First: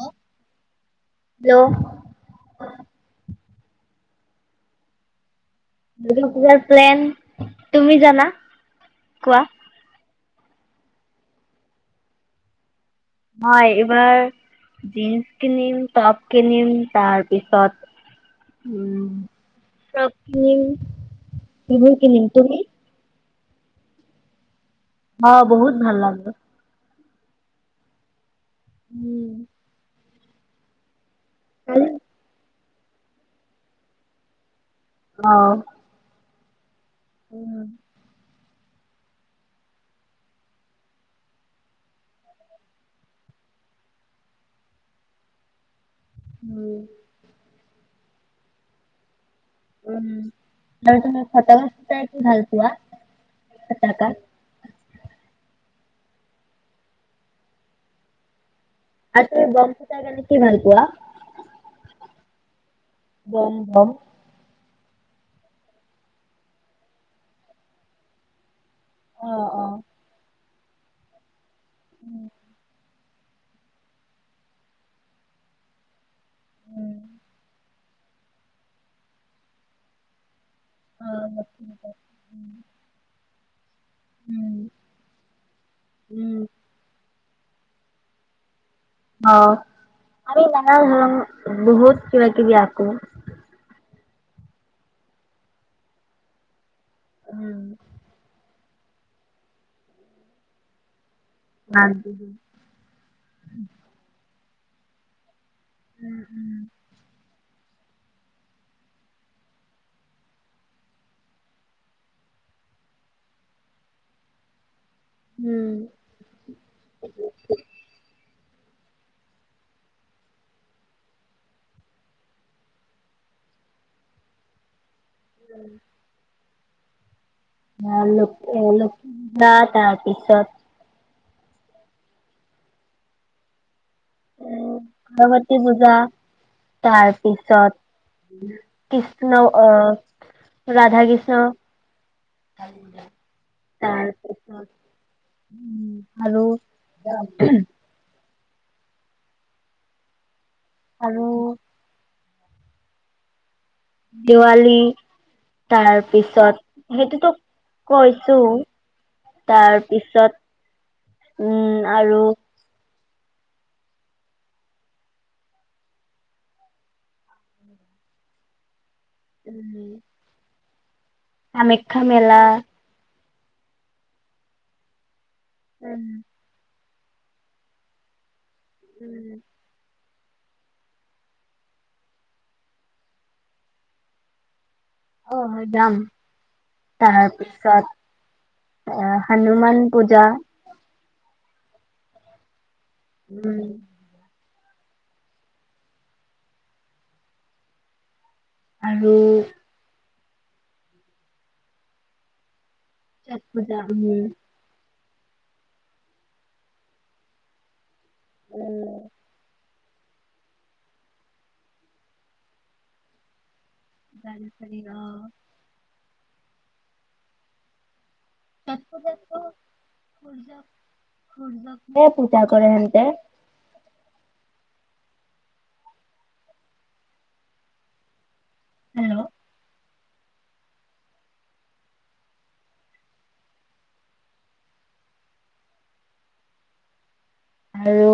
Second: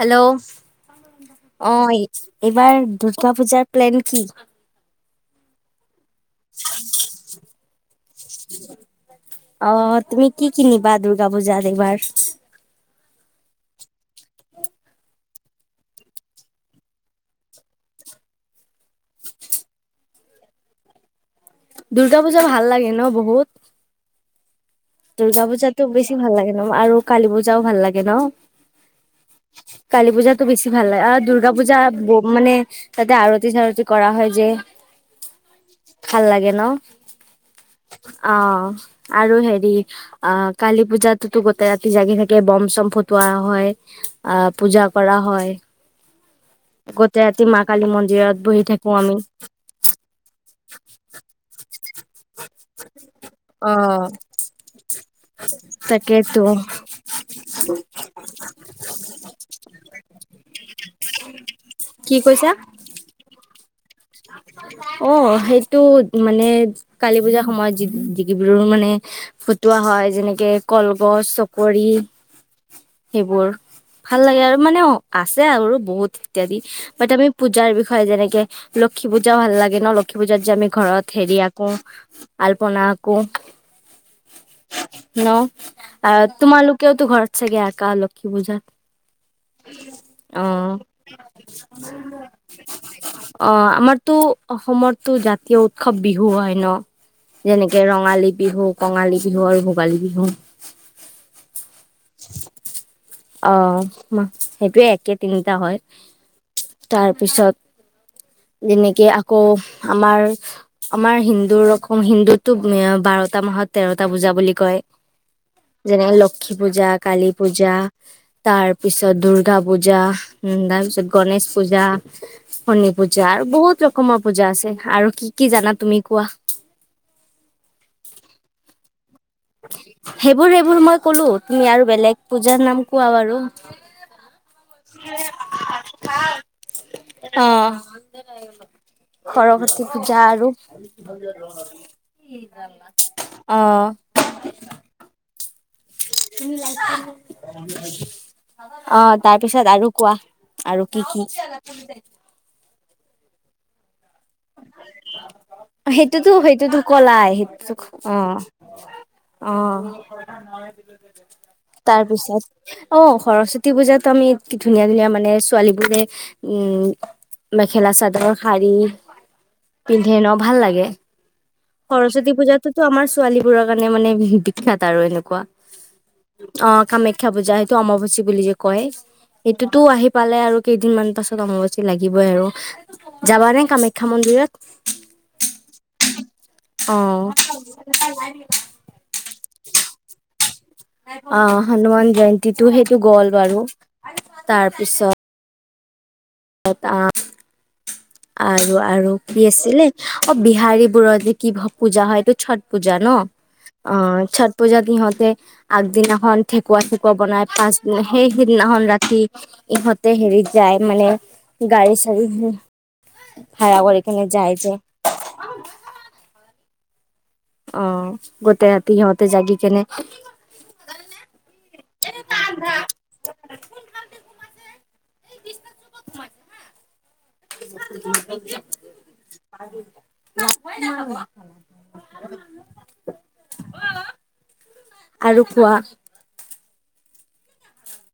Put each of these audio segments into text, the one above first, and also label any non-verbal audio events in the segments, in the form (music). Hello hello অ', এইবাৰ দুৰ্গা পূজাত প্লেন কি? (unintelligible) পূজাৰ প্লেন তুমি জানা, কোৱা? অ তুমি কি কিনিবা দুৰ্গা পূজাত এইবাৰ? হয় এইবাৰ জিন্স কিনিম, টপ কিনিম তাৰপিছত উম, ফ্ৰক কিনিম। এইবোৰ দুৰ্গা কিনিম। পূজা তুমি? ভাল লাগে ন' বহুত। দুৰ্গা অ' বহুত পূজাতো বেছি লাগিব। ভাল লাগে ন' আৰু কালী পূজাও ভাল লাগে ন'? উম। কালী পূজাতটো বেছি ভাল লাগে আৰু দুৰ্গা ভাল পূজা ব মানে তাতে আৰতি চাৰতি কৰা হয় যে। অহ। ভাল লাগে ন? উম। অ', আৰু হেৰি অ', কালী পূজাততো গোটেই ৰাতি জাগি থাকে। বম চম ফুটোৱা হয়, আহ পূজা কৰা হয়। উম, গোটেই ৰাতি মাক কালী মন্দিৰত বহি থাকো আমি। উম (unintelligible) তই কি ভাল পোৱা? ফটকা। অ'। তাকেইতো। (unintelligible) বম ফুটাই কেনে কি ভাল পোৱা? কি কৈছা গম গম। অ', সেইটো মানে কালী পূজাৰ সময়ত (unintelligible) মানে। ফুটোৱা অ'। হয় যেনেকে কলগছ। কৰি সেইবোৰ ভাল লাগে আৰু মানে আছে আৰু বহুত। ইত্যাদি উম। বাট আমি পূজাৰ হয়, যেনেকে লক্ষী পূজা ভাল লাগে ন লক্ষী পূজা যে আমি ঘৰত হেৰি অ' আকোঁ আলপনা আকোঁ। উম, ন' উম তোমালোকেও টো চাগে আকা লক্ষী পূজা অ', আমি নানা ধৰনৰ বহুত কিবা কিবি আকোঁ। অ আমাৰতো অসমতো জাতীয় উৎসৱ বিহু হয় ন'। উম, যেনেকে ৰঙালী বিহু। কঙালী বিহু আৰু ভোগালী বিহু। মাঘ বিহু। অ', হম। সেইটোৱে একে টিং নহয়, তাৰ পিছত। যেনেকে আকৌ আমাৰ আমাৰ হিন্দুৰ ৰকম হিন্দুতটো বাৰটা মাহত তেৰটা পূজা বুলি কয়। উম, যেনে লক্ষী পূজা, কালী পূজা। তাৰ পিছত দূৰ্গা পূজা, উম, তাৰ পিছত গণেশ পূজা, শনি পূজা আৰু বহুত ৰকমৰ পূজা আছে আৰু কি কি জানা তুমি কোৱা। (unintelligible) না তাৰ সেইবোৰ পিছত। সেইবোৰ মই ক'লো তুমি আৰু বেলেগ পূজাৰ নাম কোৱা বাৰু। উ, ভৰৱতী পূজা তাৰ অ', পিছত কৃষ্ণ সৰস্বতী অ', পূজা আৰু ৰাধা কৃষ্ণ অ তাৰ অ'। তুমি লেতা অ', তাৰ পিছত আৰু কোৱা। আৰু কি, কি? দেৱালী সেইটোতো সেইটোতো কলাই সেইটোক কৈছো অ', অ', তাৰপিছত উম, আৰু তাৰপিছত অ', সৰস্বতী পূজাত আমি ধুনীয়া ধুনীয়া মানে ছোৱালীবোৰে উম, মেখেলা-চাদৰ, শাৰী উম, পিন্ধে ন' ভাল লাগে। কামাখ্যা সৰস্বতী মেলা পূজাতোতো আমাৰ ছোৱালীবোৰৰ কাৰণে মানে বিশেষ বিখ্যাত আৰু এনেকুৱা। উম, অ'। কামাখ্যা পজা সেইটো অমাবচি বুলিয়ে কয় উম এইটোতো আহি পালে আৰু কেইদিনমান পাছত অমবচি লাগিবই আৰু যাবা নে কামাখ্যা মন্দিৰত? অ তাৰ পিছত আহ হনুমান পূজা। (inaudible) অ', হনুমান জয়ন্তি টো সেইটো গ'ল বাৰু। উম তাৰপিছত এটা অ'। আৰু আৰু কি আছিলে। অ', বিহাৰী বোৰত যে কিবা পূজা হয় এইটো চট পূজা ন' ছট পূজা উম অ', ছাত পূজা ইহঁত আগদিনাখন ঠেকুৱা চেকুৱা বনাই পাচ সেই সিদনাখন উম, ৰাতি ইহঁতে হেৰিত যায় মানে গাড়ী চাড়ী ভাৰা কৰিকেনে যাই যে। তাৰপিছত অ অ'। গোটেই ৰাতি তাতকো সিহঁতে তাতকো জাগি কেনে সূৰ্যক সূৰ্যক পূজা কৰে হেনতে ক'ত খোমাইচু হা হেল্ল' (unintelligible) (inaudible) আৰু কোৱা। আৰু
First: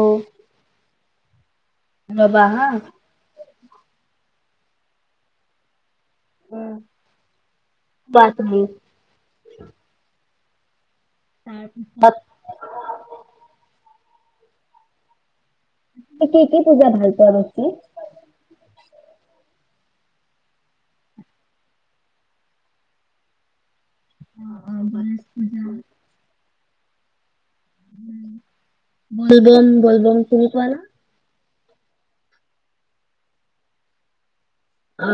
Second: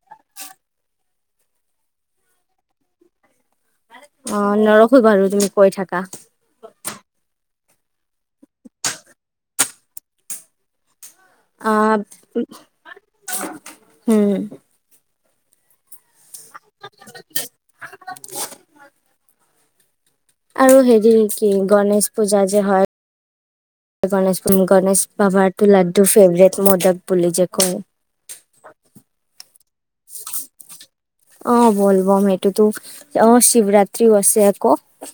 ৰ'বা হা। অ', নৰখো বাৰু তুমি কৈ থাক উম। বাত ন'। অ'। উম। কি কি পুজা ভাল পোৱা ৰুচি? (inaudible) আৰু হেৰি কি গণেশ পূজা যে হয়। গণেশ অ', গণেশ পূজা বাবাৰটো লাডু ফেভৰেট। মদক বুলি যে কয় বলবম, বলবম তুমি কোৱা না। অ', বল বম সেইটোতো অ', শিৱৰাত্ৰিও আছে। ক অ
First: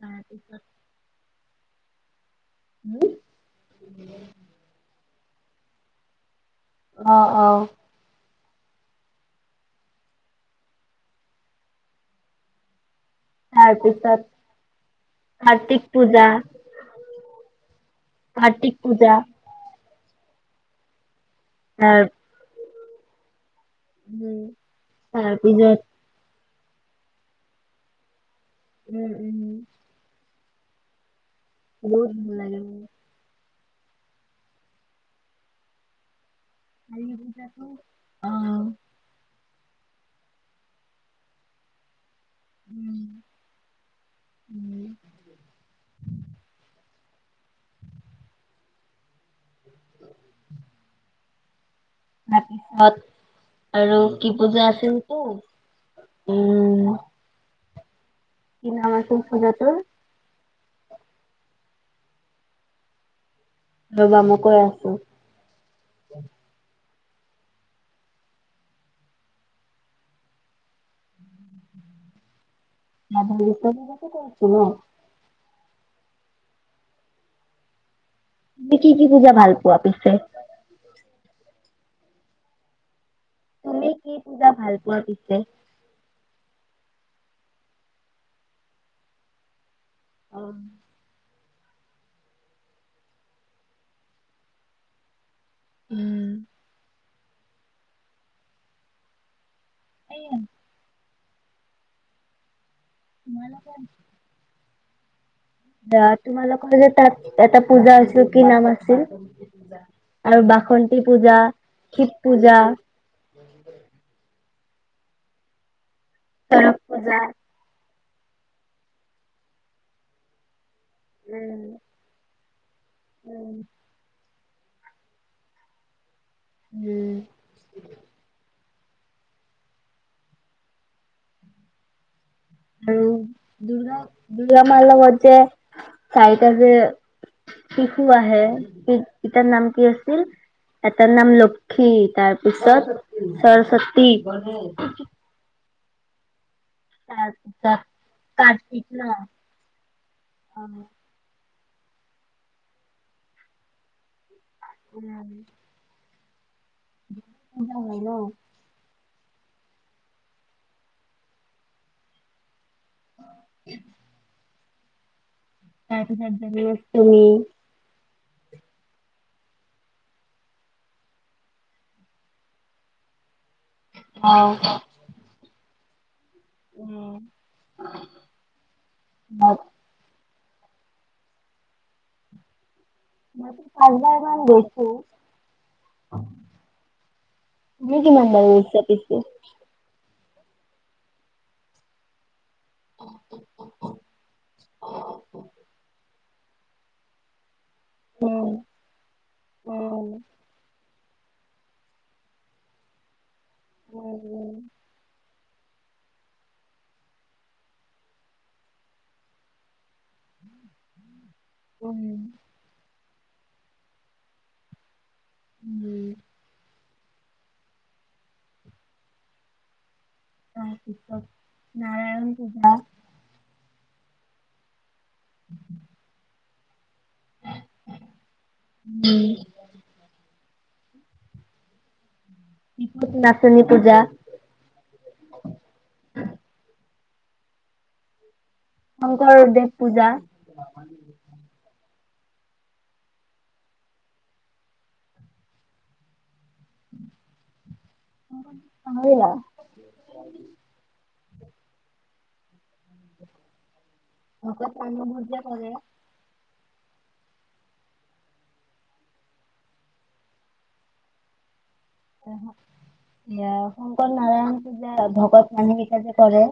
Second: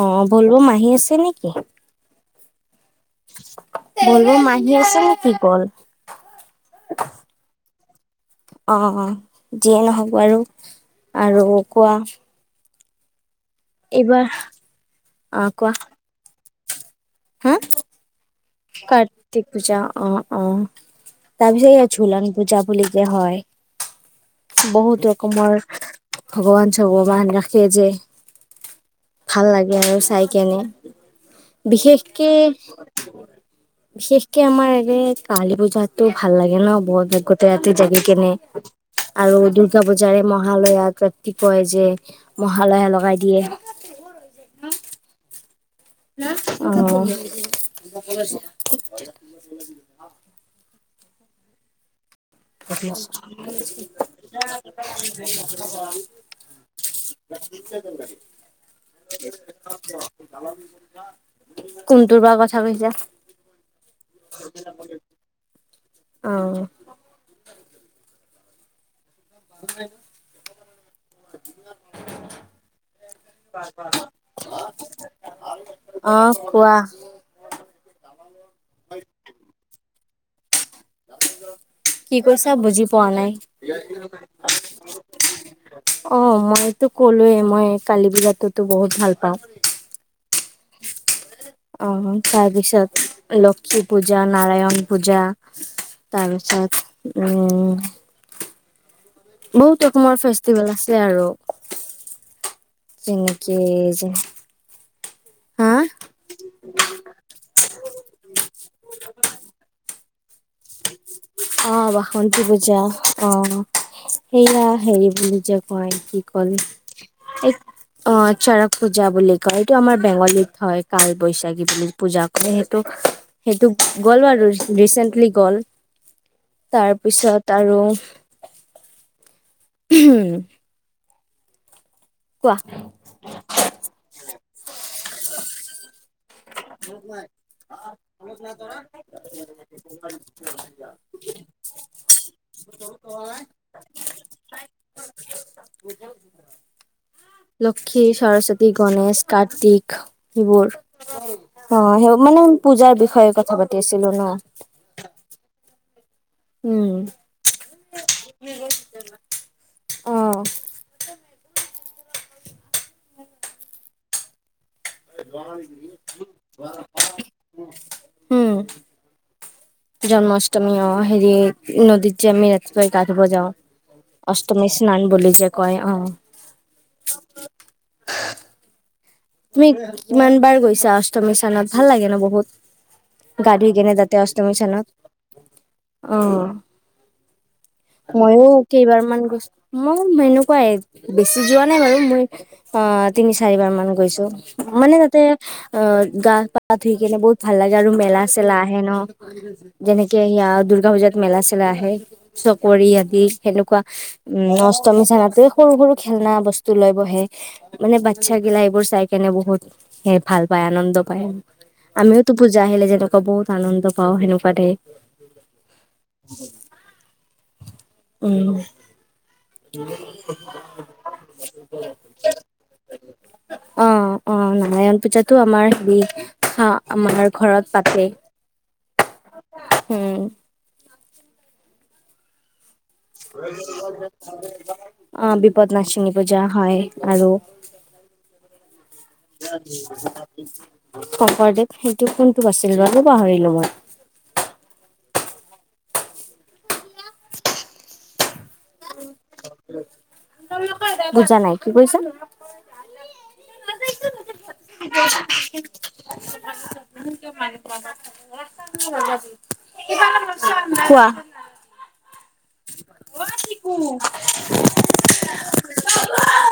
অ', বল বম আহি আছে নেকি? (inaudible) উম বলো মাহী আছে নেকি গ'ল? অ', অ'। অ', অ', যিয়ে ন'হওক বাৰু আৰু কোৱা? এইবাৰ তাৰপিছত অ', কোৱা কাৰ্তিক পূজা হা। কাৰ্তিক পূজা কাৰ্তিক পূজা অ', অ। তাৰপিছত এয়া তাৰ জোলান পূজা বুলি তে হয়। উম। বহুত ৰকোমৰ তাৰপিছত ভগৱান চগৱান ৰাখে যে। উম, ভাল উম। লাগে আৰু চাই কেনে বহুত বিশেষকে ভাল লাগে মোৰ বিশেষকে আমাৰ এই কালী পূজাতো হে ভাল লাগে ন' কালী বৰত ৰাশি গোট পূজাতো ৰাতি জাগি কেনে। অ', আৰু দুৰ্গা পূজাৰে মহালয় আগত কি কৰে যে মহালয়ে উম, লগাই দিয়ে। উম, অ (inaudible) তাৰপিছত আৰু কি পূজা আছিল টো উম (inaudible) (inaudible) কি নাম আছিল পূজাটোৰ কোনটোৰ বা কথা কৈছা? ৰ'বা মই কৈ আছো। অ (inaudible) কোন হৈ এইটো? কৰিছো ন'। অ', কোৱা। তুমি কি কি পুজা ভাল পোৱা পিছে? কি কৈছা বুজি পোৱা নাই তুমি কি পূজা ভাল পোৱা পিছে? অ', মই টো ক'লোৱে মই কালি বিলাটোতো বহুত ভাল পাওঁ। অ'। অ', তাৰ পিছত লক্ষী পূজা, নাৰায়ণ পূজা। উম। তাৰপিছত উম। বহুত ৰকমৰ এই ফেষ্টিভেল আছে আৰু। যেনেকেই তোমালোকৰ যে হা দা তোমালোকৰ যে তাত এটা পূজা আছিল কি নাম আছিল? আৰু বাসন্তি পূজা, অ', শিৱ বাসন্তী পূজা। অ', সেয়া হেৰি বুলি যে কয়। কি কল চৰক পূজা এই অ', চৰক পূজা বুলি কয়, এইটো আমাৰ বেংগলীত হয়। কাল উম বৈশাখী বুলি পূজা। (inaudible) ত' সেইটো গ'লো আৰু ৰিচেণ্টলিক গ'ল। তাৰ উম পিছত আৰু উম। আৰু দুৰ্গা দুৰ্গা মাৰ লগ যে চাৰিটা যে শিশু আহে ইটাৰ নাম কি আছিল, এটাৰ নাম লক্ষী তাৰপিছত সৰস্বতী। (inaudible) তাৰপিছত লক্ষী, সৰস্বতী, কাৰ্তিক ন গণেশ, কাৰ্তিক সিবোৰ। অ', সেই মানে পূজাৰ বিষয়ে কথা পাতি আছিলো ন। উম। উম। ন (inaudible) অ। (inaudible) তাৰ পিছত বেলেগৰ তুমি উম। জন্মাষ্টমী অ', হেৰি নদীত যে আমি ৰাতিুপোৱা গা ধুব যাওঁ। অ অষ্টমী স্নান বুলি কয় অ'। উম তুমি মই ইমান বাৰ গৈছা অষ্টমী স্থানত ভাল লাগে ন' বহুত? গা ধুই কেনে তাতে পাঁচবাৰ মান অষ্টমী চানত, গৈছো অ', তুমি কিমান ময়ো বাৰু লৈছা পিছে? কেইবাৰমান গৈছো ময়ো (unintelligible) বেছি যোৱা নাই বাৰু মই অ', তিনি চাৰিবাৰ মান গৈছো। মানে মতে অ'। গা পা ধুইকেনে বহুত ভাল লাগে আৰু মেলা উম, চেলা আহে ন' উম, যেনেকে সেয়া দুৰ্গা পূজাত মেলা চেলা আহে চকৰি আদি। এনেকুৱা উম অষ্টমী চাৰাটো সৰু সৰু খেলনা বস্তু লৈ বহে, মানে বাচ্চা গিলাই এইবোৰ চাই এনে বহুত সেই ভাল পায়, আনন্দ পায়। উম, আমিওতো পূজা আহিলে যেনেক বহুত আনন্দ পাওঁ সেনেকুৱা দে উম, উম। উম। (inaudible) নাৰায়ণ পূজা। অ', অ', নালাগে। পূজাতো আমাৰ হেৰী। অ'। আমাৰ ঘৰত পাতে, উম উম। ত্ৰিপতি নাচনী পূজা অ', বিপদনাচমী পূজা হয়। আৰু শংকৰদেৱ পূজা শংকৰদেৱ সেই তোক কোনটোক আছিল বা পাহৰিলো মই থছ অ' তই নকয়, বুজা নাই কি কৈছা। মোক বাগৰা কোৱা, এয়া শংকৰ নাৰায়ণ পূজা ভকত আনি যে কৰে,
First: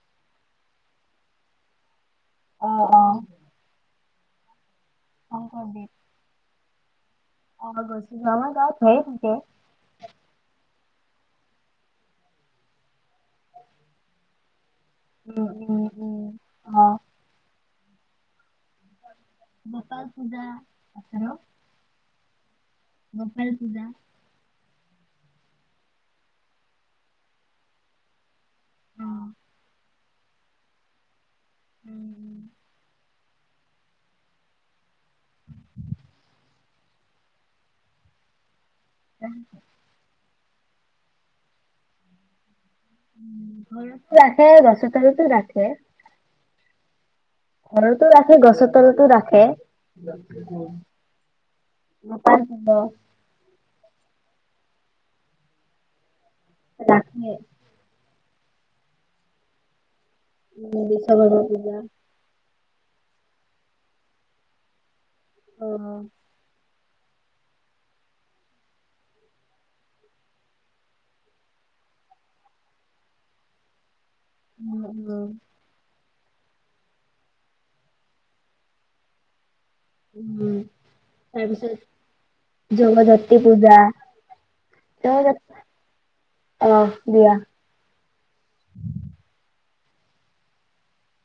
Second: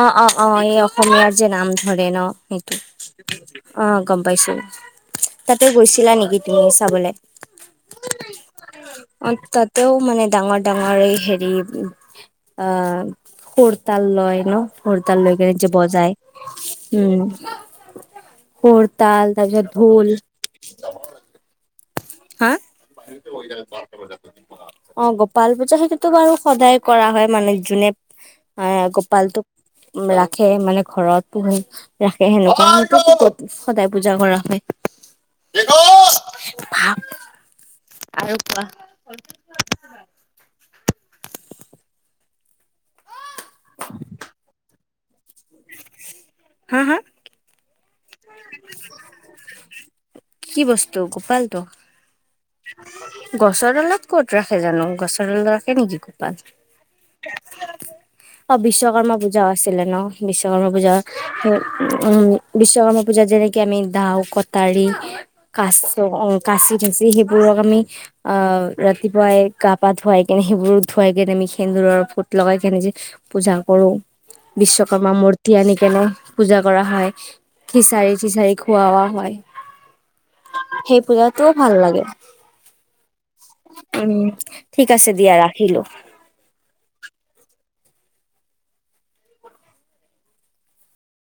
অ অ' এই অসমীয়াৰ যে নাম ধৰে, ন অ সেইটো অ অ' গম পাইছোঁ। তাতে শংকৰদেৱ গৈছিলা নেকি? তেতি চাবলৈ অ গছ গাম গাঁওত ভয় অ তাক তাতেও মানে ডাঙৰ ডাঙৰ হেৰি অ সুৰতাল লয় ন সুৰতাল লয় উম কেনে যে উম বজাই উম অ উম! হয়! তাল তাৰপিছত গোপাল ঢোল। পূজা আছে ন হা বাহিৰতে বহি গোপাল থাকে পূজা বাৰটা বজালৈকে। অ গোপাল পূজা সেইটোতো বাৰু সদায় কৰা হয় মানে যোনে অ গোপালটো উম উ ৰাখে মানে ঘৰত, পুৰা ৰাখে উম সেনেকুৱা সদায় পূজা কৰা হয় ভাব আৰু কোৱা উ ঘৰটো আছে বাছ ৰাখে, হা হা ঘতো ৰাখে গছৰ তলতো ৰাখে, কি বস্তু গোপালটো? অ' গছৰ ডালত ক'ত ৰাখে জানো গছৰডালত ৰাখে নেকি? গোপাল ৰাখে, অ বিশ্বকৰ্মা পূজা আছিলে ন বিশ্বকৰ্মা উম পূজা বিশ্বকৰ্মা সেই পূজা উম! বিশ্বকৰ্মা পূজা যেনেক আমি দাও কটাৰী অ কাচ উম অ কাচি যি সেইবোৰক আমি আহ ৰাতিপুৱাই গা পা ধুৱাই কেনে সেইবোৰ ধুৱাই কেনে আমি সেন্দুৰৰ ফুট লগাই কেনে যে, পূজা কৰোঁ। বিশ্বকৰ্মা উম মূৰ্তি আনি কেনে, পূজা কৰা হয় খিচাৰি চিচাৰি খুৱা হয় উম, সেই পূজাটোও ভাল লাগে তাৰপিছত জগজাতি পূজা, উম ঠিক আছে দিয়া ৰাখিলো জগজাত অ', দিয়া। (inaudible)